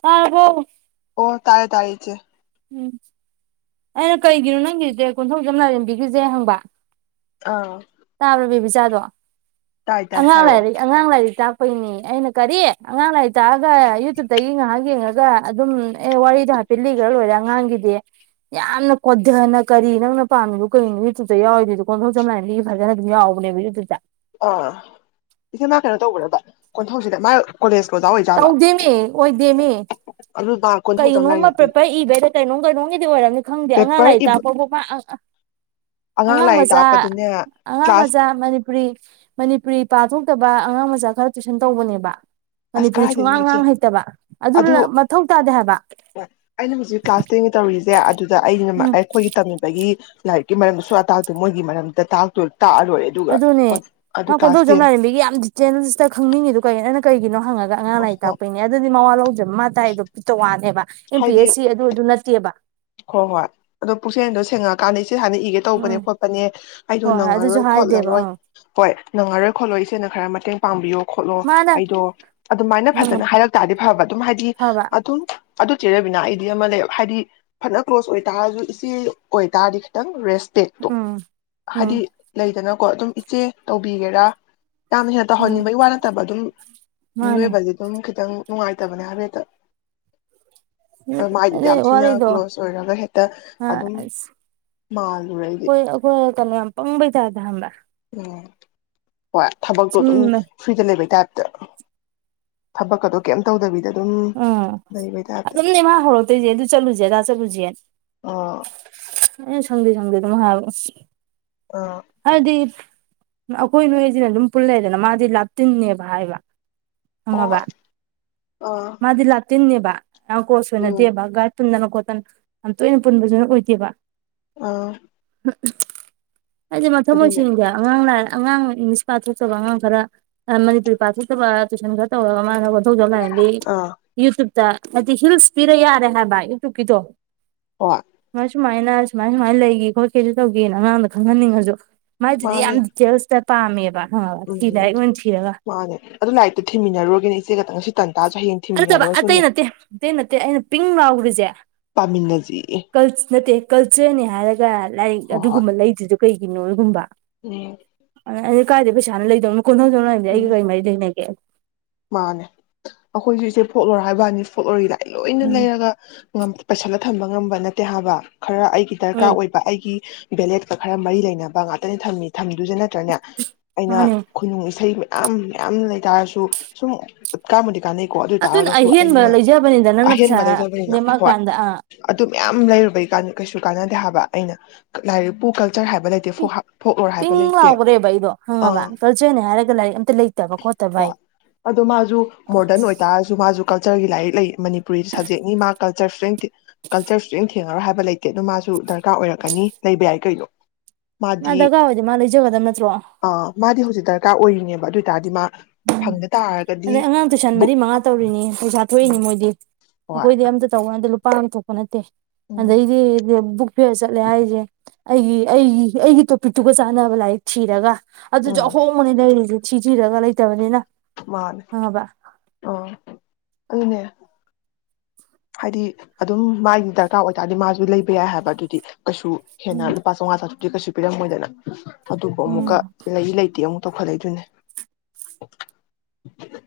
ꯇꯥꯔꯕꯣ ꯑꯣ ꯇꯥꯔꯦ ꯇꯥꯔꯦ ꯏꯆꯦ ꯑꯩꯅ ꯀꯔꯤꯒꯤꯅꯣ ꯅꯪꯒꯤꯖꯦ ꯀꯣꯟꯊꯧꯖꯝ ꯂꯥꯏꯔꯦꯝꯕꯤꯒꯤꯖꯦ ꯍꯪꯕ ꯑꯥ ꯇꯥꯕ꯭ꯔ ꯕꯦꯕꯤꯆꯥꯗꯣ ꯇꯥꯏ ꯇꯥꯏ ꯑꯉꯥꯡ ꯍꯥꯏꯔꯛꯑꯣ ꯂꯥꯏꯔꯤ ꯑꯉꯥꯡ ꯂꯥꯏꯔꯤꯛ ꯇꯥꯛꯄꯩꯅꯦꯌꯦ ꯑꯩꯅ ꯀꯔꯤ ꯑꯉꯥꯡ ꯂꯥꯏꯔꯤꯛ ꯇꯥꯛꯑꯒ ꯌꯨꯇꯨꯞꯇꯒꯤ ꯉꯥꯏꯍꯥꯛ ꯌꯦꯡꯉꯒ ꯑꯗꯨꯝ ꯑꯦ ꯋꯥꯔꯤꯗꯣ ꯍꯥꯏꯐꯦꯠ ꯂꯤꯒ꯭ꯔ ꯂꯣꯏꯔꯦ ꯑꯉꯥꯡꯒꯤꯗꯤ ꯌꯥꯝꯅ ꯀꯣꯟꯗꯅ ꯀꯔꯤ ꯅꯪꯅ ꯄꯥꯝꯃꯤꯕꯨ ꯀꯩꯅꯣ ꯌꯨꯇꯨꯞꯇ ꯌꯥꯎꯔꯤꯗꯣ ꯀꯣꯟꯊꯧꯖꯝ ꯂꯥꯏꯔꯦꯝꯕꯤꯒꯤ ꯐꯖꯟꯅ ꯑꯗꯨꯝ ꯌꯥꯎꯕꯅꯦꯕ ꯌꯨꯇꯨꯞꯇ ꯑꯥ ꯏꯆꯦ ꯃꯥ ꯀꯩꯅꯣ ꯇꯧꯕ꯭ꯔꯕ ꯀꯣꯟꯊꯧꯁꯤꯗ ꯃꯥ ꯀꯣꯂꯦꯖꯀꯤ ꯑꯣꯖꯥ ꯑꯣꯏꯔꯤꯖꯠꯂꯣ ꯇꯧꯗꯦꯃꯤ ꯑꯣꯏꯗꯦꯃꯤ ꯑꯗꯨꯗꯥ ꯀꯩꯅꯣꯝꯃ ꯄ꯭ꯔꯦꯄꯔ ꯏꯕꯩꯔ ꯀꯩꯅꯣꯝ ꯀꯩꯅꯣꯝꯒꯤꯗꯤ ꯑꯣꯏꯔꯝꯅꯤ ꯈꯪꯗꯦ ꯑꯉꯥꯡ ꯄꯦꯄꯔ ꯂꯥꯏꯔꯤꯛ ꯏꯕ ꯇꯥꯛꯄ ꯈꯣꯠꯄ ꯑꯑ ꯑꯉꯥꯡ ꯂꯥꯏꯔꯤꯛ ꯃꯆꯥ ꯇꯥꯛꯄꯗꯅꯦ ꯑꯉꯥꯡ ꯀ꯭ꯂꯥꯁ ꯃꯆꯥ ꯃꯅꯤꯞ ꯄꯨꯔꯤ ꯃꯅꯤꯄꯨꯔꯤ ꯄꯥ ꯊꯣꯛꯇꯕ ꯑꯉꯥꯡ ꯃꯆꯥ ꯈꯔ ꯇꯨꯏꯁꯟ ꯇꯧꯕꯅꯦꯕ ꯑꯁ ꯃꯅꯤꯄꯨꯔꯤ ꯀꯥꯏꯗꯩꯅꯣ ꯁꯨꯡꯉꯥꯡ ꯏꯆꯦ ꯉꯥꯡ ꯍꯩꯇꯕ ꯑꯗꯨ ꯑꯗꯨꯂ ꯃꯊꯧ ꯇꯥꯗꯦ ꯍꯥꯏꯕ ꯑꯩꯅ ꯃꯁꯤ ꯀ꯭ꯂꯥꯁ ꯇꯦꯟꯒꯤ ꯇꯧꯔꯤꯁꯖꯦ ꯑꯗꯨꯗ ꯑꯩ ꯎꯝ ꯑꯈꯣꯏꯒꯤ ꯇꯝꯃꯤꯕꯒꯤ ꯂꯥꯏꯔꯤꯛꯀꯤ ꯃꯔꯝꯗ ꯁꯨꯡꯇꯥꯛ ꯇꯥꯛꯇꯦ ꯃꯣꯏꯒꯤ ꯃꯔꯝꯗ ꯇꯥꯛꯇꯣ ꯇꯥꯛꯑ ꯂꯣꯏꯔꯦ ꯑꯗꯨꯒ ꯑꯗꯨꯅꯦ ꯑꯗꯨ ꯃꯥ ꯀ꯭ꯂꯥꯁ ꯀꯣꯟꯗꯧꯖꯝ ꯇꯦꯟ ꯂꯥꯏꯔꯦꯝꯕꯤꯒꯤ ꯌꯥꯝꯗꯤ ꯆꯦꯝꯁꯇ ꯈꯪꯅꯤꯡꯉꯤꯗꯣ ꯀꯩꯅꯣ ꯑꯩꯅ ꯀꯩꯒꯤꯅꯣ ꯍꯪꯉꯒ ꯑꯉꯥꯡ ꯂꯥꯏꯔꯤꯛ ꯑꯣ ꯇꯥꯛꯄꯩꯅꯩ ꯌꯦ ꯑꯗꯨꯗꯤ ꯃꯋꯥ ꯂꯧꯗ꯭ꯔꯦꯕ ꯃꯥ ꯇꯥꯛꯏꯗꯨ ꯇꯣꯉꯥꯟꯅꯦꯕ ꯑꯦꯝ ꯄꯤ ꯑꯦꯁ ꯁꯤ ꯑꯗꯨ ꯑꯗꯨ ꯅꯠꯇꯦꯕ ꯍꯣ ꯍꯣꯏ ꯑꯗꯣ ꯄꯨꯛꯆꯦꯟꯗꯣ ꯁꯦꯡꯉꯛꯑꯀꯥꯟꯗ ꯏꯁꯦ ꯍꯟꯅ ꯏꯒꯦ ꯇꯧꯕꯅꯦ ꯎꯝ ꯈꯣꯠꯄꯅꯦ ꯑꯩꯗꯣ ꯍꯣꯏ ꯍꯣꯏ ꯑꯗꯨꯁꯨ ꯅꯪꯉꯔꯣꯏ ꯍꯥꯏꯗꯦꯕ ꯈꯣꯠꯂꯔꯣꯏ ꯑꯥ ꯍꯣꯏ ꯅꯪꯉꯔꯣꯏ ꯈꯣꯠꯂꯣꯏ ꯏꯆꯦꯅ ꯈꯔ ꯃꯇꯦꯡ ꯄꯥꯡꯕꯤꯌꯣ ꯈꯣꯠꯂꯣ ꯃꯥꯅ ꯑꯩꯗꯣ ꯑꯗꯨꯃꯥꯏꯅ ꯎꯝ ꯐꯖꯟꯅ ꯍꯥꯏꯔꯛꯇ ꯑꯣꯏꯗꯤ ꯐꯕ ꯑꯗꯨꯝ ꯍꯥꯏꯗꯤ ꯐꯕ ꯑꯗꯨꯝ ꯑꯗꯨ ꯆꯦꯔꯕꯤꯅꯥ ꯑꯩꯗꯤ ꯑꯃ ꯂꯩꯕ ꯍꯥꯏꯗꯤ ꯐꯅ ꯀ꯭ꯂꯣꯁ ꯑꯣꯏꯇꯥꯔꯁꯨ ꯏꯆꯦ ꯑꯣꯏꯇꯥꯔꯗꯤ ꯈꯤꯇꯪ ꯔꯦꯁ ꯇꯦꯛꯇꯣ ꯎꯝ ꯍꯥꯏꯗꯤ ꯎꯝ ꯂꯩꯗꯅꯀꯣ ꯑꯗꯨꯝ ꯏꯆꯦ ꯇꯧꯕꯤꯒꯦꯔꯥ ꯌꯥꯝ ꯍꯦꯟꯅ ꯎꯝ ꯇꯧꯍꯟꯅꯤꯡꯕꯒꯤ ꯋꯥ ꯅꯠꯇꯕ ꯑꯗꯨꯝ ꯃꯥꯅꯦ ꯃꯤꯑꯣꯏꯕ ꯑꯗꯨꯝ ꯈꯤꯇꯪ ꯅꯨꯡꯉꯥꯏꯇꯕꯅꯦ ꯍꯥꯏꯐꯦꯠꯇ ꯃꯥꯏꯗꯨꯗꯤ ꯑꯗꯨꯏ ꯌꯥꯝ ꯊꯤꯅ ꯋꯥꯔꯤꯗꯣ ꯀ꯭ꯂꯣꯁ ꯑꯣꯏꯔꯒ ꯍꯦꯛꯇ ꯑꯁ ꯑꯗꯨꯝ ꯃꯥꯜꯂꯨꯔꯦ ꯑꯩꯗꯤ ꯍ ꯀꯄꯪꯕ ꯊꯗ ꯍ ꯎꯝ ꯍꯣꯏ ꯊꯕꯛꯇꯣ ꯑꯗꯨꯝ ꯁꯨꯝ ꯁ꯭ꯨꯗ ꯂꯩꯕꯩ ꯇꯥꯏꯞꯇ ꯊꯕꯛꯀꯗꯣ ꯀꯩꯝ ꯇꯧꯗꯕꯤꯗ ꯑꯗꯨꯝ ꯎꯝ ꯂꯩꯕꯩ ꯇꯥꯏꯞꯇ ꯑꯗꯨꯝꯅꯦꯃꯥ ꯍꯧꯔꯛꯇꯣꯏꯁꯦ ꯑꯗꯨ ꯆꯠꯂꯨꯁꯦ ꯑꯗꯥ ꯆꯠꯂꯨꯁꯦꯅ ꯑ ꯑꯦ ꯁꯟꯗꯤ ꯁꯟꯗꯤꯗ ꯃꯍ ꯑ ꯍꯥꯏꯕꯗꯤ ꯑꯩꯈꯣꯏ ꯅꯣꯏꯁꯤꯅ ꯑꯗꯨꯝ ꯄꯨꯜꯂꯗꯅ ꯃꯥꯗꯤ ꯂꯥꯞꯇꯤꯟꯅꯦꯕ ꯍꯥꯏꯕ ꯈꯪꯉꯕ ꯑꯣ ꯑ ꯃꯥꯗꯤ ꯂꯥꯛꯇꯤꯟꯅꯤꯦꯕ ꯌꯥꯝ ꯀꯣꯁ ꯑꯣꯏꯅꯗꯦꯕ ꯄꯨꯟꯗꯅ ꯈꯣꯠꯇꯅ ꯌꯥꯝ ꯇꯣꯏꯅ ꯄꯨꯟꯕꯁꯨꯅ ꯑꯣꯏꯗꯦꯕ ꯑꯥ ꯍꯥꯏꯗꯤ ꯃꯊꯪ ꯑꯗꯨꯅꯦ ꯑꯣꯏꯣꯏꯁꯤꯡꯗꯦ ꯑꯉꯥꯡ ꯂ ꯑꯉꯥꯡ ꯏꯪꯂꯤꯁ ꯄꯥꯊꯣꯛꯆꯕ ꯑꯉꯥꯡ ꯈꯔ ꯃꯅꯤꯄꯨꯔꯤ ꯄꯥꯊꯣꯛꯆꯕ ꯇꯨꯏꯁꯟ ꯈꯔ ꯇꯧꯔꯒ ꯃꯥꯅ ꯑꯣꯊꯧꯖ ꯂꯥꯏꯔꯟꯕꯤ ꯑꯥ ꯌꯨꯇ꯭ꯨꯞꯇ ꯍꯥꯏꯗꯤ ꯍꯤꯜꯁ ꯄꯤꯔ ꯌꯥꯔꯦ ꯍꯥꯏꯕ ꯌꯨꯇꯨꯕꯀꯤꯗꯣ ꯑꯣ ꯃ ꯁꯨꯃꯥꯏꯅ ꯁꯨꯃꯥꯏ ꯁꯨꯃꯥꯏꯅ ꯂꯩꯒꯦ ꯈꯣꯠꯀꯦꯁꯨ ꯇꯧꯒꯦꯅ ꯑꯉꯥꯡꯗ ꯈꯪꯍꯟꯅꯤꯡꯉꯁꯨ ꯃꯥꯏꯗꯨꯗꯤ ꯃꯥꯅꯦ ꯌꯥꯝ ꯗꯤꯇꯦꯜꯁꯇ ꯄꯥꯝꯃꯦꯕ ꯍ ꯎꯝ ꯊꯤ ꯂꯥꯏꯔꯤꯛ ꯂ ꯊꯤꯔꯒ ꯃꯥꯅꯦ ꯑꯗꯨ ꯂꯥꯏꯔꯤꯛꯇ ꯊꯤꯃꯤꯟꯅꯔꯒꯅꯤ ꯏꯆꯦꯛꯇ ꯉ ꯑꯁꯤ ꯇꯟꯇꯥꯖꯁꯨ ꯍꯌꯦ ꯑ ꯆꯕ ꯑꯇꯩ ꯅꯠꯇꯦ ꯑꯇꯩ ꯅꯠꯇꯦ ꯑꯩꯅ ꯄꯤꯡ ꯂꯥꯎꯈꯔꯤꯁꯦ ꯄꯥꯃꯤꯟꯅꯁꯤ ꯜ ꯅꯠꯇꯦ ꯀꯜꯆꯔꯅꯦ ꯍꯥꯏꯔꯒ ꯂꯥꯏꯔꯤꯛ ꯑꯗꯨꯒꯨꯝꯕ ꯂꯩꯗ꯭ꯗꯤ ꯀꯩꯒꯤꯅꯣ ꯑꯗꯨꯒꯒꯨꯝꯕ ꯑꯣ ꯑ ꯀꯥꯏꯗꯦ ꯄꯩꯁꯥꯅ ꯂꯩꯗꯧꯅꯣ ꯀꯣꯟꯍꯧꯗꯧꯅꯣ ꯍꯥꯏꯝꯗꯤ ꯎꯝ ꯑꯩꯒ ꯀꯔꯤꯃꯔꯤ ꯂꯩꯅꯒꯦ ꯃꯥꯅꯦ ꯑꯩꯈꯣꯏꯁꯨ ꯏꯆꯦ ꯐꯣꯛꯂꯣꯔ ꯍꯥꯏꯕꯅꯤ ꯐꯣꯛꯂꯣꯔ ꯏ ꯂꯥꯏ ꯂꯣꯏꯅ ꯎꯝ ꯂꯩꯔꯒ ꯄꯩꯁꯜꯂ ꯊꯝꯕ ꯉꯝꯕ ꯅꯠꯇꯦ ꯍꯥꯏꯕ ꯈꯔ ꯑꯩꯒꯤ ꯗꯔꯀꯥꯔ ꯎꯝ ꯑꯣꯏꯕ ꯑꯩꯒꯤ ꯚꯦꯂꯦꯠꯀ ꯈꯔ ꯃꯔꯤ ꯂꯩꯅꯕ ꯉꯇꯅꯦ ꯊꯝꯃꯤ ꯊꯝꯗꯨꯁ ꯅꯠꯇ꯭ꯔꯅꯦ ꯑꯩꯅ ꯃꯥꯅꯦ ꯈꯨꯅꯨꯡ ꯏꯁꯩ ꯃꯌꯥꯝ ꯃꯌꯥꯝ ꯂꯩꯇꯥꯔꯁꯨ ꯁꯨꯝ ꯀꯥꯡꯕꯨꯗꯤ ꯀꯥꯟꯅꯩꯀꯣ ꯑꯗꯨ ꯑꯣꯏ ꯑꯗꯨꯅ ꯇꯥꯔꯒꯁꯨ ꯑꯍꯦꯟꯕ ꯑꯩꯅ ꯂꯩꯖꯕꯅꯤꯗ ꯅꯪꯅ ꯄꯩꯁꯥ ꯑꯍꯦꯟꯕ ꯂꯩꯖꯕꯅꯤꯅ ꯍꯣꯏ ꯂꯦꯝꯃꯛꯑꯀꯥꯟꯗ ꯑꯥ ꯑꯗꯨ ꯃꯌꯥꯝ ꯂꯩꯔꯨꯕꯩ ꯀꯩꯁꯨ ꯀꯥꯟꯅꯗꯦ ꯍꯥꯏꯕ ꯑꯩꯅ ꯂꯥꯏꯔꯤꯛꯄꯨ ꯀꯜꯆꯔ ꯍꯥꯏꯕ ꯂꯩꯇ ꯄ ꯄꯤꯡ ꯂꯥꯎꯕ꯭ꯔꯦꯕ ꯑꯩꯗꯣ ꯍꯪꯉꯕ ꯑꯥ ꯀꯜꯆꯔꯅꯦ ꯍꯥꯏꯔꯒ ꯂꯥꯏꯔꯤꯛ ꯑꯝꯇ ꯂꯩꯇꯕ ꯈꯣꯠꯇꯕ ꯑꯩ ꯍꯣꯏ ꯑꯗꯣ ꯃꯥꯁꯨ ꯃꯣꯗꯔꯟ ꯑꯣꯏ ꯑꯣꯏ ꯇꯥꯔꯁꯨ ꯃꯥꯁꯨ ꯀꯜꯆꯔꯒꯤ ꯂꯥꯏꯔꯤꯛ ꯂꯩ ꯃꯅꯤꯄꯨꯔꯤ ꯁꯞꯖꯦꯛꯅꯤ ꯃꯥ ꯀꯜꯆꯔꯁꯨ ꯂꯩꯇꯦ ꯀꯜꯆꯔꯁꯨꯦꯡ ꯊꯦꯡꯉꯔꯣꯏ ꯍꯥꯏꯕ ꯂꯩꯇꯦ ꯑꯗꯣ ꯃꯥꯁꯨ ꯗꯔꯀꯥꯔ ꯑꯣꯏꯔꯛꯀꯅꯤ ꯂꯩꯕ ꯌꯥꯏ ꯀꯩꯗꯣ ꯃꯥ ꯗꯒꯥ ꯑꯣꯏꯗꯤ ꯃꯥ ꯂꯩꯖꯒ ꯑꯗꯨꯝ ꯅꯠꯇ꯭ꯔꯣ ꯑꯥ ꯃꯥꯗꯤ ꯍꯧꯖꯤꯛ ꯗꯔꯀꯥꯔ ꯑꯣꯏꯔꯤꯅꯦꯕ ꯑꯗꯨ ꯑꯣꯏ ꯇꯔꯗꯤ ꯃꯥ ꯎꯝ ꯐꯪꯗ ꯇꯥꯔꯒꯗꯤ ꯑꯗꯩ ꯑꯉꯥꯡ ꯇꯨꯏꯁꯟ ꯕꯨꯛ ꯃꯔꯤ ꯃꯉꯥ ꯇꯧꯔꯤꯅꯤ ꯄꯩꯁꯥ ꯊꯣꯛꯏꯅꯤ ꯃꯣꯏꯗꯤ ꯍꯣꯏ ꯑꯩꯈꯣꯏꯗꯤ ꯌꯥꯝ ꯑ ꯇꯧꯗ ꯂꯨꯄꯥꯊꯣꯛꯄ ꯅꯠꯇꯦ ꯎꯝ ꯑꯗꯩꯗꯤꯕꯨ ꯐꯤꯌꯔ ꯆꯠꯂꯦ ꯍꯥꯏꯁꯦ ꯑꯩꯒꯤ ꯑꯩꯒꯤ ꯑꯩꯒꯤ ꯇꯣꯄꯤꯛꯇꯨꯒ ꯆꯥꯟꯅꯕ ꯂꯥꯏꯔꯤꯛ ꯊꯤꯔꯒ ꯑꯗꯨꯁꯨ ꯎꯝ ꯑꯍꯣꯡꯕꯅꯤ ꯂꯩꯔꯤꯁꯦ ꯊꯤꯖꯤꯔꯒ ꯂꯩꯇꯕꯅꯤꯅ ꯃꯥꯅꯦ ꯈꯪꯉꯕ ꯑ ꯑꯗꯨꯅꯦ [unintelligible] ꯍꯥꯏꯗꯤ ꯑꯗꯨꯝ ꯃꯥꯒꯤ ꯗꯔꯀꯥꯔ ꯑꯣꯏꯇꯥꯔꯗꯤ ꯃꯥꯁꯨ ꯂꯩꯕ ꯌꯥꯏ ꯍꯥꯏꯕ ꯑꯗꯨꯗꯤ ꯀꯩꯁꯨ ꯎꯝ ꯍꯦꯟꯅ ꯂꯨꯄꯥ ꯆꯥꯡꯉꯥ ꯆꯥꯇꯔꯨꯛꯇꯤ ꯀꯩꯁꯨ ꯄꯤꯔꯝꯃꯣꯏꯗꯅ ꯑꯗꯨꯕꯨ ꯎꯝ ꯑꯃꯨꯛꯀ ꯂꯩ ꯂꯩꯇꯦ ꯑꯃꯨꯛ ꯇꯧꯈꯠꯂꯛꯏꯗꯨꯅꯤ [unintelligible]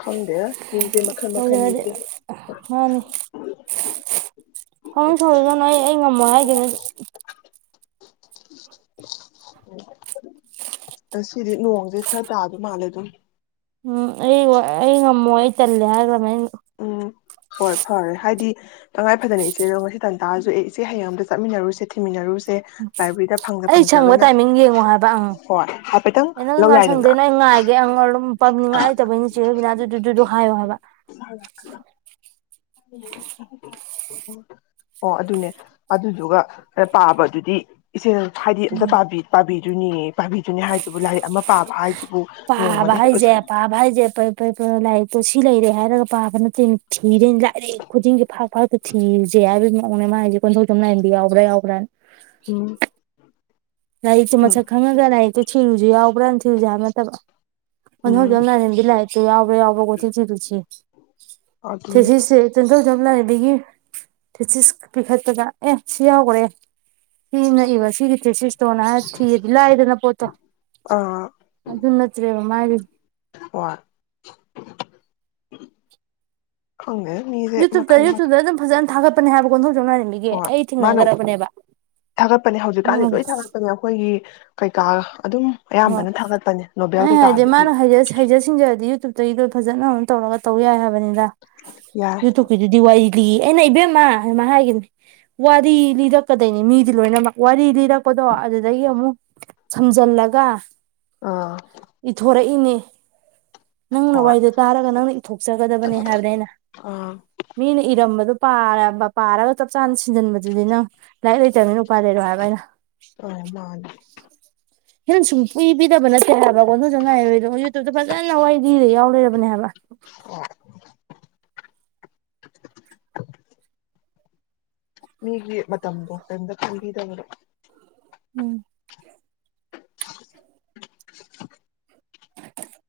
ꯈꯪꯗꯦꯗ ꯃꯤꯁꯦ ꯃꯈꯟ-ꯃꯈꯟꯅꯤ [inaudible] ꯇꯧꯖꯔꯗꯤ ꯃꯥꯅꯤ ꯁꯥꯎꯅꯤꯡ-ꯁꯥꯎꯖꯥꯖꯅꯨ ꯑꯩ-ꯑꯩ ꯉꯝꯃꯣꯏ ꯍꯥꯏꯒꯤꯃꯤ ꯑꯗꯨꯝ ꯎ ꯉꯁꯤꯗꯤ ꯅꯣꯡꯁꯦ ꯈꯔ ꯇꯥꯗꯨꯝ ꯃꯥꯜꯂꯦ ꯑꯗꯨꯝ ꯎꯝ ꯑꯩ-ꯑꯩ ꯉꯝꯃꯣ ꯑꯩ ꯇꯜꯂꯦ ꯍꯥꯏꯈꯒꯔꯃ‌ꯦ ꯎꯝ ꯍꯣꯏ ꯐꯔꯦ ꯍꯥꯏꯗꯤ ꯇꯉꯥꯏ ꯐꯗꯅ ꯏꯆꯦꯗꯣ ꯉꯁꯤ ꯇꯟꯇꯥꯥꯔꯁꯨ ꯑ‌ꯦ ꯏꯆꯦ ꯍꯌꯦꯡ ꯑꯝꯇ ꯆꯠꯃꯤꯟꯅꯔꯨꯁ‌ꯦ ꯊꯤꯃꯤꯟꯅꯔꯨꯁꯦ ꯂꯥꯏꯕ꯭ꯔꯦꯔꯤꯗ ꯑꯩ ꯁꯪꯕ ꯐꯪꯗ-ꯐꯪꯗ꯭ꯔꯒꯅ ꯀ‌ꯣ ꯍꯥꯏꯐꯦꯠꯇꯪ ꯑ‌ꯦ ꯅꯪ ꯀꯔꯝ ꯂꯧ ꯀꯥꯟ ꯌꯥꯏꯗꯅ ꯁꯪꯗ‌‌ꯣꯏꯅ‌ꯣ ꯑꯩ ꯉꯥꯏꯒꯦ [unintelligible] ꯄꯝꯅꯤꯡꯉꯥꯏ ꯂꯩꯇꯕꯩꯩꯅ ꯆ‌ꯦ ꯔꯨꯕꯤꯅꯥꯗꯨ ꯑꯗꯨ ꯗꯨ ꯗꯨ ꯍꯥꯏꯌꯣ ꯍꯥꯏꯕ [unintelligible] [unintelligible] ꯑꯣ ꯑꯗꯨꯅꯦ ꯑꯗꯨꯗꯨꯒ ꯈꯔ ꯄꯥꯕꯗꯨꯗꯤ ꯏꯆꯦ ꯍꯥꯏꯗꯤ ꯑꯝꯇ ꯄꯥꯕꯤ-ꯄꯥꯕꯤꯗꯨꯣꯏꯅꯦꯌ‌ꯦ ꯄꯥꯕꯤꯗꯨꯅꯦ ꯍꯥꯏꯁꯤꯕꯨ ꯂꯥꯏꯔꯤꯛ ꯑꯃ ꯄꯥꯕ ꯍꯥꯏꯖꯤꯕꯨ ꯄꯥꯕ ꯍꯥꯏꯖꯦ ꯄꯥꯕ ꯍꯥꯏꯖꯦ ꯂꯥꯏꯔꯤꯛꯇꯣ ꯁꯤ ꯂꯩꯔꯦ ꯍꯥꯏꯔꯒ ꯄꯥꯕ ꯅꯠꯇꯦ ꯊꯤꯗ‌ꯣꯏꯅꯤ ꯂꯥꯏꯔꯤꯛ ꯈꯨꯗꯤꯡꯒꯤ ꯐꯥꯛ [unintelligible] ꯊꯤꯔꯨꯖ‌ꯦ ꯍꯥꯏꯕꯩ ꯃ‌ꯑꯣꯡꯅ‌ꯦ ꯃꯥꯅ ꯍꯥꯏꯖ‌ꯦ ꯀꯣꯟꯊꯩꯖꯝ ꯂꯥꯏꯔ‌ꯦꯝꯕꯤ ꯌꯥꯎꯕ꯭ꯔꯥ-ꯌꯥꯎꯕ꯭ꯔꯥꯅ ꯎꯝ ꯂꯥꯏꯔꯤꯛꯇꯨ ꯎꯝ ꯃꯁꯛ ꯈꯪꯉꯒ ꯂꯥꯏꯔꯤꯛꯇꯣ ꯊꯤꯔꯨꯖꯤ ꯌꯥꯎꯕ꯭ꯔꯥ ꯊꯤꯔꯨꯁꯡꯖꯤ ꯍꯥꯏꯕ ꯅꯠꯇꯕ ꯎꯝ ꯀ‌ꯣꯟꯊꯧꯖꯝ ꯂꯥꯏꯔ‌ꯦꯝꯕꯤ ꯂꯥꯏꯔꯤꯛꯇꯨ ꯌꯥꯎꯕ꯭ꯔ-ꯌꯥꯎꯕ꯭ꯔ ꯀ‌ꯣꯏꯊꯤ ꯊꯤꯔꯨꯖꯤ ꯑꯗꯨꯅꯦ ꯊꯤꯖꯤꯁꯁꯦ ꯀ‌ꯣꯟꯊꯧꯖꯝ ꯂꯥꯏꯔ‌ꯦꯝꯕꯤꯒꯤ ꯊꯤꯖꯤꯁ ꯄꯤꯈꯠꯄꯗ ꯑꯦ ꯁꯤ ꯌꯥꯎꯒ꯭ꯔꯦ ꯃꯤ ꯑꯃꯅ ꯏꯕ ꯁꯤꯒꯤ ꯇ꯭ꯔꯤꯁꯤꯁ ꯗꯨꯝꯃꯥꯏꯅ ꯊꯤꯔꯗꯤ ꯂꯥꯏꯗꯅ ꯄꯣꯠꯇꯣ ꯑꯗꯨ ꯅꯠꯇ꯭ꯔꯦꯕ ꯃꯥꯏꯗꯤ ꯍ‌ꯣꯏ ꯈꯪꯗ‌ꯦꯗ ꯃꯤ ꯌꯨꯇꯨꯞꯇ-ꯌꯨꯇꯨꯞꯇ ꯑꯗꯨꯝ ꯐꯖꯅ ꯊꯥꯒꯠꯄꯅ‌ꯦ ꯍꯥꯏꯕ ꯀꯣꯟꯊꯧꯖꯝ ꯂꯥꯏꯔ‌ꯦꯟꯕꯤꯒꯤ ꯍꯣꯏ ꯃꯥꯅ ꯊꯥꯒꯠꯄꯅꯦ ꯍꯧꯖꯤꯛꯀꯥꯟꯗꯤ ꯎꯝ ꯂꯣꯏꯅ ꯊꯥꯒꯠꯄꯅꯦ ꯑꯈꯣꯏꯒꯤ ꯀꯩꯀꯥ ꯑꯗꯨꯝ ꯍꯣꯏ ꯑꯌꯥꯝꯕꯅ ꯊꯥꯒꯠꯄꯅꯦ ꯅꯣꯕꯦꯜ ꯑꯩ ꯍꯥꯏꯗꯤ ꯀꯩꯀꯥꯗꯒꯤ ꯃꯥꯅ ꯍꯩꯖ ꯁꯤꯡꯖꯔꯗꯤ ꯌꯨꯇꯨꯞꯇꯩꯗ ꯐꯖꯅ ꯇꯧꯔꯒ ꯇꯧꯌꯥꯏ ꯍꯥꯏꯕꯅꯤꯗ ꯌꯥꯏ ꯌꯨꯇꯨꯞ ꯗꯨꯗꯤ ꯋꯥꯔꯤ ꯂꯤꯌꯦ ꯑꯩꯅ ꯏꯕꯦꯝꯃ ꯑꯗꯨꯃꯥꯏ ꯍꯥꯏꯒꯤꯕꯅꯤ ꯋꯥꯔꯤ ꯂꯤꯔꯛꯀꯗꯣꯏꯅꯤ ꯃꯤꯗꯤ ꯂꯣꯏꯅꯃꯛ ꯋꯥꯔꯤ ꯂꯤꯔꯛꯄꯗꯣ ꯑꯗꯨꯗꯒꯤ ꯑꯃꯨꯛ ꯁꯝꯖꯜꯂꯒ ꯑꯥ ꯏꯊꯣꯔꯛꯏꯅꯤ ꯅꯪꯅ ꯍꯣꯏ ꯋꯥꯔꯤꯗ‌ꯣ ꯇꯥꯔꯒ ꯅꯪꯅ ꯏꯊꯣꯛꯆꯒꯗꯕꯅ‌ꯦ ꯍꯥꯏꯕꯅꯦ ꯑꯩꯅ ꯑꯥ ꯃꯤꯅ ꯏꯔꯝꯕꯗ‌ꯣ ꯄꯥꯔꯒ ꯆꯞ ꯆꯥꯅ ꯁꯤꯟꯖꯟꯕꯗꯨꯅꯤ ꯅꯪ ꯂꯥꯏꯔꯤꯛ ꯂꯩꯇꯕꯅꯤꯅ ꯎꯄꯥ ꯂꯩꯔꯣꯏ ꯍꯥꯏꯕ ꯑꯩꯅ ꯑ‌ꯣꯏ ꯃꯥꯅꯤ ꯍꯤꯟꯅ ꯁꯨꯡꯄꯤ-ꯄꯤꯗꯕ ꯅꯠꯇꯦ ꯍꯥꯏꯕ‌ ꯀꯣꯟꯊꯧꯖꯝ ꯂꯥꯏꯔ‌ꯦꯝꯕꯤꯗ‌ꯣ ꯌꯨꯇꯨꯞꯇ ꯐꯖꯅ ꯋꯥꯔꯤ ꯂꯤꯔ ꯌꯥꯎ ꯂꯩꯔꯕꯅꯦ ꯍꯥꯏꯕ ꯑꯣ ꯃꯤꯒꯤ ꯃꯇꯝꯗꯣ ꯀ꯭ꯔꯤꯝꯇ ꯈꯟꯕꯤꯗꯕꯗ‌ꯣ ꯎꯝ [unintelligible]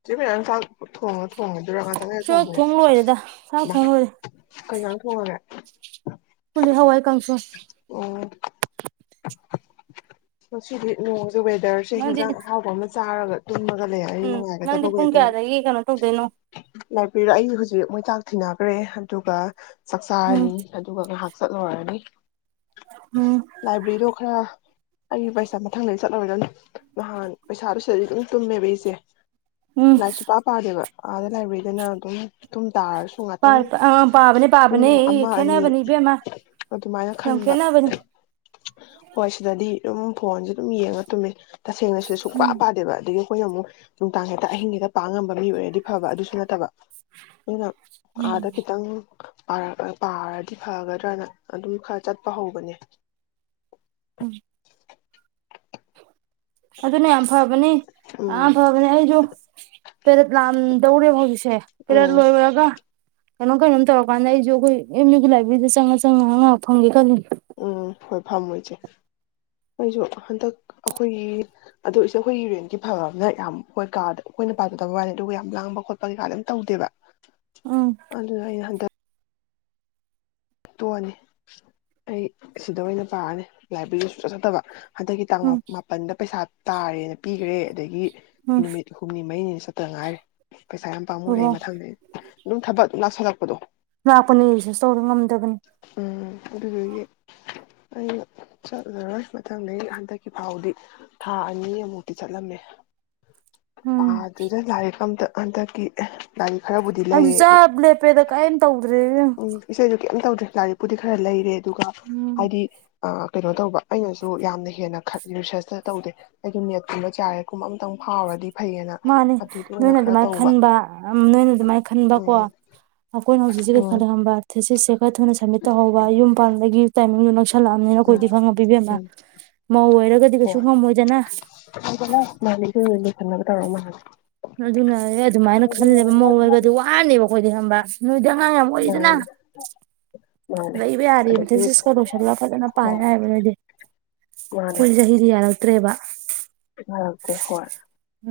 ꯆ‌ꯦ ꯕꯤꯅ ꯅꯪ ꯆꯥꯛ ꯊꯣꯡꯉ ꯊꯣꯡꯒꯤꯗ‌ꯣꯏꯔ‌ꯣ ꯉꯥꯇꯪ ꯂꯩꯔ ꯆꯥꯛ ꯊꯣꯡ ꯊꯣꯡꯗ‌ꯣꯏꯔ‌ꯣ ꯂꯣꯏꯔꯦꯗ ꯆꯥꯛ ꯏꯃꯥ ꯊꯣꯡ ꯂꯣꯏꯔꯦ ꯀꯩ ꯖꯥꯡ ꯊꯣꯡꯉꯒꯦ ꯈ‌ꯣꯏꯗꯤ ꯍꯋꯥꯏ ꯀꯥꯡꯁꯣꯏ ꯑꯣ ꯉꯁꯤꯗꯤ ꯅꯣꯡꯖ‌ꯦ ꯋꯦꯗꯔ ꯁꯦ ꯅꯪꯗꯤ ꯍꯤꯟꯖꯥꯡ ꯑꯍꯥꯎꯕ ꯑꯃ ꯆꯥꯔꯒ ꯇꯨꯝꯃꯒ ꯂꯩꯔꯗꯤ ꯎꯝ ꯅꯪꯗꯤ ꯅꯨꯡꯉꯥꯏꯒꯗꯕꯒꯤ ꯄꯨꯡ ꯋ‌ꯦꯗꯔꯅꯤ ꯀꯌꯥꯗꯒꯤ ꯀꯩꯅꯣ ꯇꯧꯗꯣꯏꯅꯣ ꯂꯥꯛꯄꯤꯔꯣ ꯑꯩ ꯍꯧꯖꯤꯛ ꯃꯣꯏ ꯆꯥꯛ ꯊꯤꯟꯅꯒ꯭ꯔꯦ ꯑꯗꯨꯒ ꯎꯝ ꯆꯥꯛꯆꯥꯔꯅꯤ ꯑꯗꯨꯒ ꯉꯥꯏꯍꯥꯛ ꯆꯠꯂꯨꯔꯅꯤ ꯎꯝ ꯂꯥꯏꯕ꯭ꯔꯤꯗꯣ ꯈꯔ ꯑꯩꯒꯤ ꯄꯩꯁꯥ ꯃꯊꯪꯗ ꯆꯠꯂꯔꯣꯏꯗꯅꯦ ꯅꯍꯥꯟ ꯄꯩꯁꯥꯗꯨ ꯁꯤꯗꯗꯤ ꯑꯗꯨꯝ ꯇꯨꯝꯃꯦꯕ ꯑꯩꯁꯦ ꯎꯝ ꯂꯥꯏꯔꯤꯛ ꯁꯨꯄꯥ ꯄꯥꯗꯦꯕ ꯑꯥꯗ ꯂꯥꯏꯕ꯭ꯔꯦꯔꯤꯗꯅ ꯑꯗꯨꯝ ꯇꯨꯝ ꯇꯥꯔꯁꯨ ꯉꯥꯛꯇꯪ ꯑꯥ ꯄꯥꯕꯅꯦ ꯄꯨꯡ ꯄꯥꯕꯅꯦ ꯑꯃ ꯑꯅꯤ ꯈꯦꯠꯅꯕꯅꯤ ꯏꯕꯦꯝꯃ ꯑꯗꯨꯃꯥꯏꯅ ꯌꯥꯝ ꯈꯟꯕ ꯈꯦꯠꯅꯕꯅꯤ ꯍꯣꯏ ꯁꯤꯗꯗꯤ ꯑꯗꯨꯝ ꯐꯣꯟꯁꯦ ꯑꯗꯨꯝ ꯌꯦꯡꯉ ꯇꯨꯝꯃꯦ ꯇꯁꯦꯡꯅꯁꯨ ꯁꯨꯨꯡꯄꯥ ꯎꯝ ꯄꯥꯗꯦꯕ ꯑꯗꯨꯒꯤ ꯑꯩꯈꯣꯏꯅ ꯑꯃꯨꯛ ꯅꯨꯡꯗꯥꯡ ꯍꯦꯛꯇ ꯑꯍꯤꯡ ꯍꯦꯛꯇ ꯄꯥ ꯉꯝꯕ ꯃꯤ ꯑꯣꯏꯔꯗꯤ ꯐꯕ ꯑꯗꯨꯁꯨ ꯅꯠꯇꯕ ꯑꯗꯨꯅ ꯑꯥꯗ ꯈꯤꯇꯪ ꯄꯥꯔꯗꯤ ꯐꯒꯗ꯭ꯔꯅ ꯑꯗꯨꯝ ꯈꯔ ꯆꯠꯄ ꯍꯧꯕꯅꯦ ꯎꯝ ꯑꯗꯨꯅꯦ ꯌꯥꯝ ꯐꯕꯅꯤ ꯎꯝ ꯌꯥꯝ ꯐꯕꯅꯤ ꯑꯩꯁꯨ ꯄꯦꯔꯦꯠ ꯂꯥꯟꯗꯧꯔꯦ ꯍꯧꯥꯎꯖꯤꯁꯦ ꯄꯦꯔꯦꯠ ꯎꯝ ꯂꯣꯏꯕꯔꯒ ꯀꯩꯅꯣ ꯀꯩꯅꯣ ꯇꯧꯔꯀꯥꯟꯗ ꯑꯩꯁꯨ ꯑꯩꯈꯣꯏ ꯑꯦꯝ ꯌꯨꯒꯤꯥꯏꯕ꯭ꯔꯦꯔꯤꯗ ꯆꯪꯉꯒ ꯆꯪꯉ ꯉꯥꯏꯥꯛ ꯐꯪꯒꯦ ꯈꯜꯂꯤ ꯎꯝ ꯍꯣꯏ ꯐꯝꯃꯣꯏ ꯏꯆꯦ ꯑꯩꯁꯨ ꯍꯟꯗꯛ ꯑꯩꯈꯣꯏꯒꯤ ꯑꯗꯨꯗꯣꯁꯨꯦ ꯑꯩꯈꯣꯏꯒꯤꯨꯔꯦꯟꯒꯤ ꯐꯕ ꯑꯃꯅ ꯌꯥꯝ ꯍꯣꯏ ꯀꯥꯗ ꯑꯩꯈꯣꯏꯅ ꯄꯥꯖꯗꯕ ꯋꯥꯏꯅꯦ ꯑꯗꯨꯒ ꯌꯥꯝ ꯂꯥꯡꯕ ꯈꯣꯠꯄꯩ ꯀꯥꯗ ꯑꯗꯨꯝ ꯇꯧꯗꯦꯕ ꯎꯝ ꯑꯗꯨ ꯑꯩꯅꯗ ꯇꯣꯛꯑꯅꯤ ꯑꯩ ꯁꯤꯗ ꯑꯣꯏꯅ ꯄꯥꯔꯅꯤ ꯂꯥꯏꯕ꯭ꯔꯦꯔꯤꯁꯨ ꯆꯠ ꯆꯠꯇꯕ ꯍꯟꯗꯛꯀꯤ ꯇꯥꯡ ꯎꯝ ꯃꯥꯄꯟꯗ ꯄꯩꯁꯥ ꯇꯥꯔꯦꯅ ꯄꯤꯈꯔꯦ ꯑꯗꯒꯤ ꯎꯝ ꯅꯨꯃꯤꯠ ꯍꯨꯝꯅꯤ ꯃꯔꯤꯅꯤꯅꯤ ꯆꯠꯇ ꯉꯥꯏꯔꯦ ꯄꯩꯁꯥ ꯌꯥꯝ ꯄꯥꯝꯃꯨꯔꯛ ꯍꯣꯍꯣ ꯑꯩ ꯃꯊꯪꯗ ꯑꯗꯨꯝ ꯊꯕꯛ ꯂꯁꯜꯂꯛꯄꯗꯣ ꯂꯥꯛꯄꯅꯤꯔꯤꯁꯦꯁ ꯇꯧꯔ ꯉꯝꯗꯕꯅꯤ ꯎꯝ ꯑꯗꯨ ꯑꯩꯅ ꯆꯠꯂꯔꯣꯏ ꯃꯊꯪꯗ ꯍꯟꯗꯛꯀꯤ ꯐꯥꯎꯗꯤ ꯊꯥ ꯑꯅꯤ ꯑꯃꯃꯨꯛꯇꯤ ꯆꯠꯂꯝꯃꯦ ꯑ ꯎꯝ ꯑꯗꯨꯗ ꯂꯥꯏꯔꯤ ꯑꯇ ꯍꯟꯗꯛꯀꯤ ꯂꯥꯏꯔꯤꯛ ꯈꯔꯕꯨꯗꯤ ꯑꯩꯁꯨ ꯂꯩꯔꯦ ꯆꯥꯕ ꯂꯦꯞꯄꯦꯗ ꯀꯥꯏꯝ ꯇꯧꯗ꯭ꯔꯦ ꯎꯝ ꯏꯁꯩꯁꯨ ꯀꯩꯝ ꯇꯧꯗ꯭ꯔꯦ ꯂꯥꯏꯔꯤꯛꯄꯨꯗꯤ ꯈꯔ ꯂꯩꯔꯦ ꯑꯗꯨꯒ ꯎꯝ ꯍꯥꯏꯗꯤ ꯀꯩꯅꯣ ꯇꯧꯕ ꯑꯩꯅꯁꯨ ꯌꯥꯝꯅ ꯍꯦꯟꯅ ꯔꯤꯁꯔꯁꯇ ꯇꯧꯗꯦ ꯑꯩꯒꯤ ꯃꯦꯠ ꯀꯨꯝꯕ ꯆꯥꯔꯦ ꯀꯨꯝꯕ ꯑꯃꯝꯇꯪ ꯐꯥꯎꯔꯗꯤ ꯐꯩꯌꯦꯅ ꯃꯥꯅꯦ ꯑꯗꯨꯗ ꯑꯣꯏꯅ ꯅꯣꯏꯅ ꯈꯔ ꯑꯗꯨꯃꯥꯏꯅ ꯇꯧꯕ ꯈꯟꯕ ꯅꯣꯏꯅ ꯑꯗꯨꯃꯥꯏꯅ ꯈꯟꯕ ꯀꯣ ꯎꯝ ꯑꯩꯈꯣꯏꯅ ꯍꯧꯖꯤꯛꯁꯦ ꯀꯩ ꯎꯝ ꯈꯜꯂꯤ ꯈꯕ ꯊꯦꯆꯠꯁꯦ ꯈꯔ ꯊꯨꯅ ꯁꯃꯤꯠ ꯇꯧꯍꯧꯕ ꯌꯨꯝ ꯄꯥꯟꯕꯗꯒꯤ ꯇꯥꯏꯃꯤꯡꯗꯣ ꯅꯛꯁꯜꯂꯛꯑꯕꯅꯤꯅ ꯎꯝ ꯑꯩꯈꯣꯏꯗꯤ ꯈꯪꯉ ꯄꯤꯕꯤ ꯑꯃꯅ ꯎꯝ ꯃꯧ ꯑꯣꯏꯔꯒꯗꯤ ꯀꯩꯁꯨ ꯉꯝꯃꯣꯏꯗꯅ ꯀ ꯀꯅ ꯃꯥꯅꯤ ꯂꯩꯅꯕ ꯇꯧꯔ ꯃꯥꯦ ꯑꯗꯨ ꯑꯗꯨꯅ ꯑꯗꯨꯃꯥꯏꯅ ꯈꯜꯂꯦꯕ ꯃꯧꯡ ꯑꯣꯏꯕꯗꯤ ꯋꯥꯔꯅꯦꯕ ꯑꯩꯈꯣꯏꯗꯤ ꯍꯪꯕ ꯅꯣꯏꯗꯤ ꯑꯉꯥꯡ ꯌꯥꯝ ꯑꯣꯏꯔꯤꯗꯅ ꯃꯥꯅꯦ ꯃꯥꯅꯦ ꯂꯩꯕ ꯌꯥꯔꯤꯕꯅꯦ ꯑꯗꯒꯤ ꯁꯤꯁ ꯀꯔꯣꯁꯟꯂ ꯐꯖꯅ ꯄꯥꯅꯤ ꯍꯣꯏ ꯍꯥꯏꯕ ꯅꯣꯏꯗꯤ ꯃꯥꯅꯦ ꯑꯩꯈꯣꯏꯖꯍꯤꯗꯤ ꯌꯥꯔꯛꯇ꯭ꯔꯦꯕ ꯉ ꯍꯣꯏ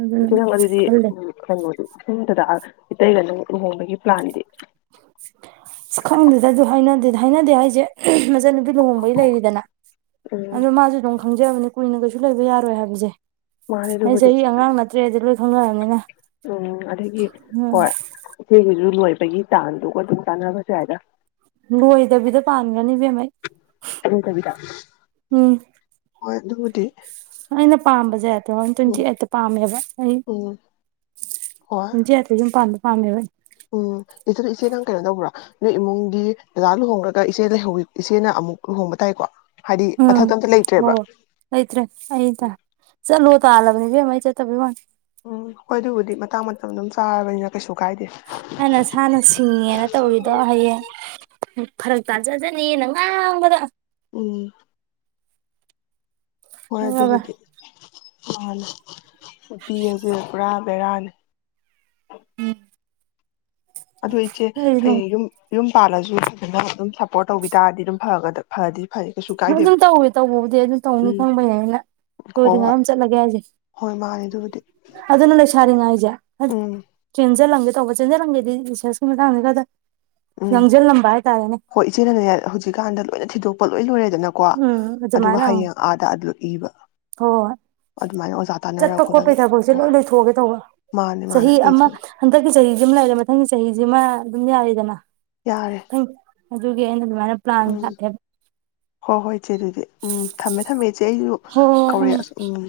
ꯑꯗꯨꯅ ꯏꯅꯪ ꯑꯗꯨ ꯑꯗꯨꯗꯤ ꯈꯜꯂꯦ ꯀꯩꯅꯣꯗꯤ ꯁꯨꯝꯗꯨꯗ ꯏꯇꯩꯒ ꯑꯗꯨꯝ ꯂꯨꯍꯣꯡꯕꯒꯤ ꯄ꯭ꯂꯥꯟꯗꯤ ꯑꯁ ꯈꯪꯗꯦꯗ ꯑꯗꯨ ꯍꯥꯏꯅꯗꯦ ꯍꯥꯏꯅꯗꯦ ꯍꯥꯏꯁꯦ ꯃꯆꯟꯅꯨꯄꯤ ꯂꯨꯍꯣꯡꯕꯒꯤ ꯂꯩꯔꯤꯗꯅ ꯑ ꯎꯝ ꯃꯥ ꯣꯡ ꯈꯪꯖꯕꯅꯦ ꯀꯨꯏꯅ ꯀꯩꯁꯨ ꯂꯩꯕ ꯌꯥꯔꯣꯏ ꯍꯥꯏꯕꯁꯦ ꯃꯥꯅꯦ ꯑꯩ ꯑꯗꯨꯕꯨꯗꯤ ꯆꯍꯤ ꯑꯉꯥꯡ ꯅꯠꯇ꯭ꯔꯦꯗꯤ ꯂꯣꯏ ꯈꯪꯅꯔꯕꯅꯤꯅ ꯎꯝ ꯑꯗꯒꯤ ꯎꯝ ꯍꯣꯏ ꯏꯆꯦꯒꯤꯁꯨ ꯂꯣꯏꯕꯒꯤ ꯇꯥꯟꯗꯨꯒ ꯑꯗꯨꯝ ꯀꯥꯟꯅꯕꯁꯨ ꯌꯥ ꯍꯥꯏꯏꯗ ꯂꯒꯣꯣꯏꯗꯕꯤꯗ ꯄꯒꯅꯤ ꯐ ꯀꯕꯤꯗ ꯑꯩꯅ ꯄꯥꯝꯕꯁꯦꯠꯇꯇ ꯎꯝ ꯆꯤ ꯍꯛꯇ ꯄꯥꯝꯃꯦꯕ ꯑꯩ ꯎꯝ ꯍꯣꯏ ꯖꯤꯇꯝ ꯄꯥꯟꯗ ꯄꯥꯃꯦꯕ ꯎꯝ ꯏꯆꯗ ꯏꯆꯦ ꯅꯪ ꯀꯩꯅꯣ ꯇꯧꯕ꯭ꯔꯣ ꯅꯣꯏ ꯏꯃꯨꯡꯗꯤ ꯗꯖꯥ ꯂꯨꯍꯣꯡꯈ꯭ꯔꯒ ꯏꯆꯦꯍꯤ ꯏꯆꯦꯅ ꯑꯃꯨꯛ ꯂꯨꯍꯣꯡꯕ ꯇꯥꯏꯀꯣ ꯍꯥꯏꯗꯤ ꯃꯊꯛꯇ ꯎꯝ ꯑꯝꯇ ꯂꯩꯇ꯭ꯔꯦꯕ ꯍ ꯂꯩꯇ꯭ꯔꯦ ꯑꯩ ꯆꯠꯂꯣ ꯇꯥꯜꯂꯕꯅꯦ ꯦꯝꯃ ꯑꯩ ꯆꯠꯇꯕꯤꯩ ꯋꯥꯅꯤ ꯎꯝ ꯍꯣꯏ ꯑꯗꯨꯕꯨꯗꯤ ꯃꯇꯥꯡ ꯃꯇꯝ ꯑꯗꯨꯝ ꯆꯥꯔꯕꯅꯤꯅ ꯀꯩꯁꯨ ꯀꯥꯏꯗꯦ ꯑꯅ ꯁꯅ ꯁꯤꯅꯤꯅ ꯇꯧꯔꯤꯗ ꯍꯌꯦꯡ ꯐꯔꯛ ꯇꯥꯖꯗꯅꯤꯌꯦꯅ ꯉꯥꯡꯕꯗ ꯎꯝ ꯍꯣꯏ ꯈꯪꯉꯕ ꯑꯗꯨꯕꯨꯗꯤ ꯃꯥꯅꯤ ꯅꯨꯄꯤ ꯑꯁꯦ ꯄꯨꯔꯥ ꯕꯦꯔꯥꯅꯤ ꯑ ꯑꯗꯨ ꯏꯆꯦ ꯍ ꯌꯨꯝ ꯌꯨꯝ ꯄꯥꯜꯂꯁꯨ ꯐꯖꯅ ꯑꯗꯨꯝ ꯁꯞꯄꯣꯔꯠ ꯇꯧꯕꯤ ꯇꯥꯔꯗꯤ ꯑꯗꯨꯝ ꯐꯒꯗꯕ ꯑꯗꯨꯝ ꯇꯧꯋꯦ ꯇꯧꯕꯕꯨꯗꯤ ꯑꯗꯨꯝ ꯇꯧꯅꯤ ꯎꯝ ꯈꯪꯕꯅꯦ ꯑꯩꯅ ꯍꯣꯏ ꯀꯣꯏꯗꯉꯥꯏ ꯍꯣꯏ ꯑꯃ ꯆꯠꯂꯒꯦ ꯍꯥꯏꯁꯦ ꯍꯣꯏ ꯃꯥꯅꯦ ꯑꯗꯨꯕꯨꯗꯤ ꯑꯗꯨꯅ ꯁꯔꯤ ꯉꯥꯏꯖ ꯎꯝ ꯆꯦꯟꯁꯤꯜꯂꯝꯒꯦ ꯇꯧꯕ ꯆꯦꯟꯖꯜꯂꯝꯒꯦꯗꯤ ꯔꯤꯁꯔꯁꯀꯤ ꯃꯇꯥꯡꯗ ꯈꯔꯗ ꯎꯝ ꯌꯥꯡꯁꯤꯜꯂꯝꯕ ꯍꯥꯏꯇꯥꯔꯦꯅꯦ ꯍꯣꯏ ꯏꯆꯦꯟꯅꯅꯏ ꯍꯧꯖꯤꯛꯀꯥꯟꯗ ꯂꯣꯏꯅ ꯊꯤꯗꯣꯛꯄ ꯂꯣꯏ ꯂꯣꯏꯔꯦꯗꯅ ꯀꯣ ꯎꯝ ꯑꯗꯨꯒ ꯑꯗꯨꯃꯥꯏꯅ ꯎꯝ ꯍꯌꯦꯡ ꯑꯥꯗ ꯑꯗꯨꯣ ꯏꯕ ꯍꯣꯏ ꯍꯣꯏ ꯑꯗꯨꯃꯥꯏꯅ ꯑꯣꯖꯥ ꯇꯥꯟꯅꯔ ꯆꯠꯄ ꯈꯣꯠꯄꯩ ꯈꯣꯠꯂꯒ ꯊꯕꯛꯁꯦ ꯍ ꯂꯣꯏ ꯂꯣꯏꯊꯣꯛꯑꯒꯦ ꯇꯧꯕ ꯃꯥꯅꯦ ꯆꯍꯤ ꯃꯥꯅꯦ ꯑꯃ ꯂꯣꯏꯊꯣꯛꯑꯦ ꯍꯟꯗꯛꯀꯤ ꯆꯍꯤꯁꯤ ꯑꯃ ꯂꯩꯔꯦ ꯃꯊꯪꯒꯤ ꯆꯍꯤꯁꯤꯃ ꯑꯗꯨꯝ ꯌꯥꯔꯤꯗꯅ ꯌꯥꯔꯦ ꯎꯝ ꯑꯗꯨꯒꯤ ꯑꯩꯅ ꯑꯗꯨꯃꯥꯏꯅ ꯄ꯭ꯂꯥꯟ ꯎꯝ ꯂꯥꯛꯂꯦꯕ ꯍꯣꯏ ꯍꯣꯏ ꯏꯆꯦ ꯑꯗꯨꯗꯤ ꯎꯝ ꯊꯝꯃꯦ ꯊꯝꯃꯦ ꯏꯆꯦ ꯑꯩꯁꯨ ꯍ ꯎ ꯀꯧꯔꯛꯑꯦ ꯎꯝ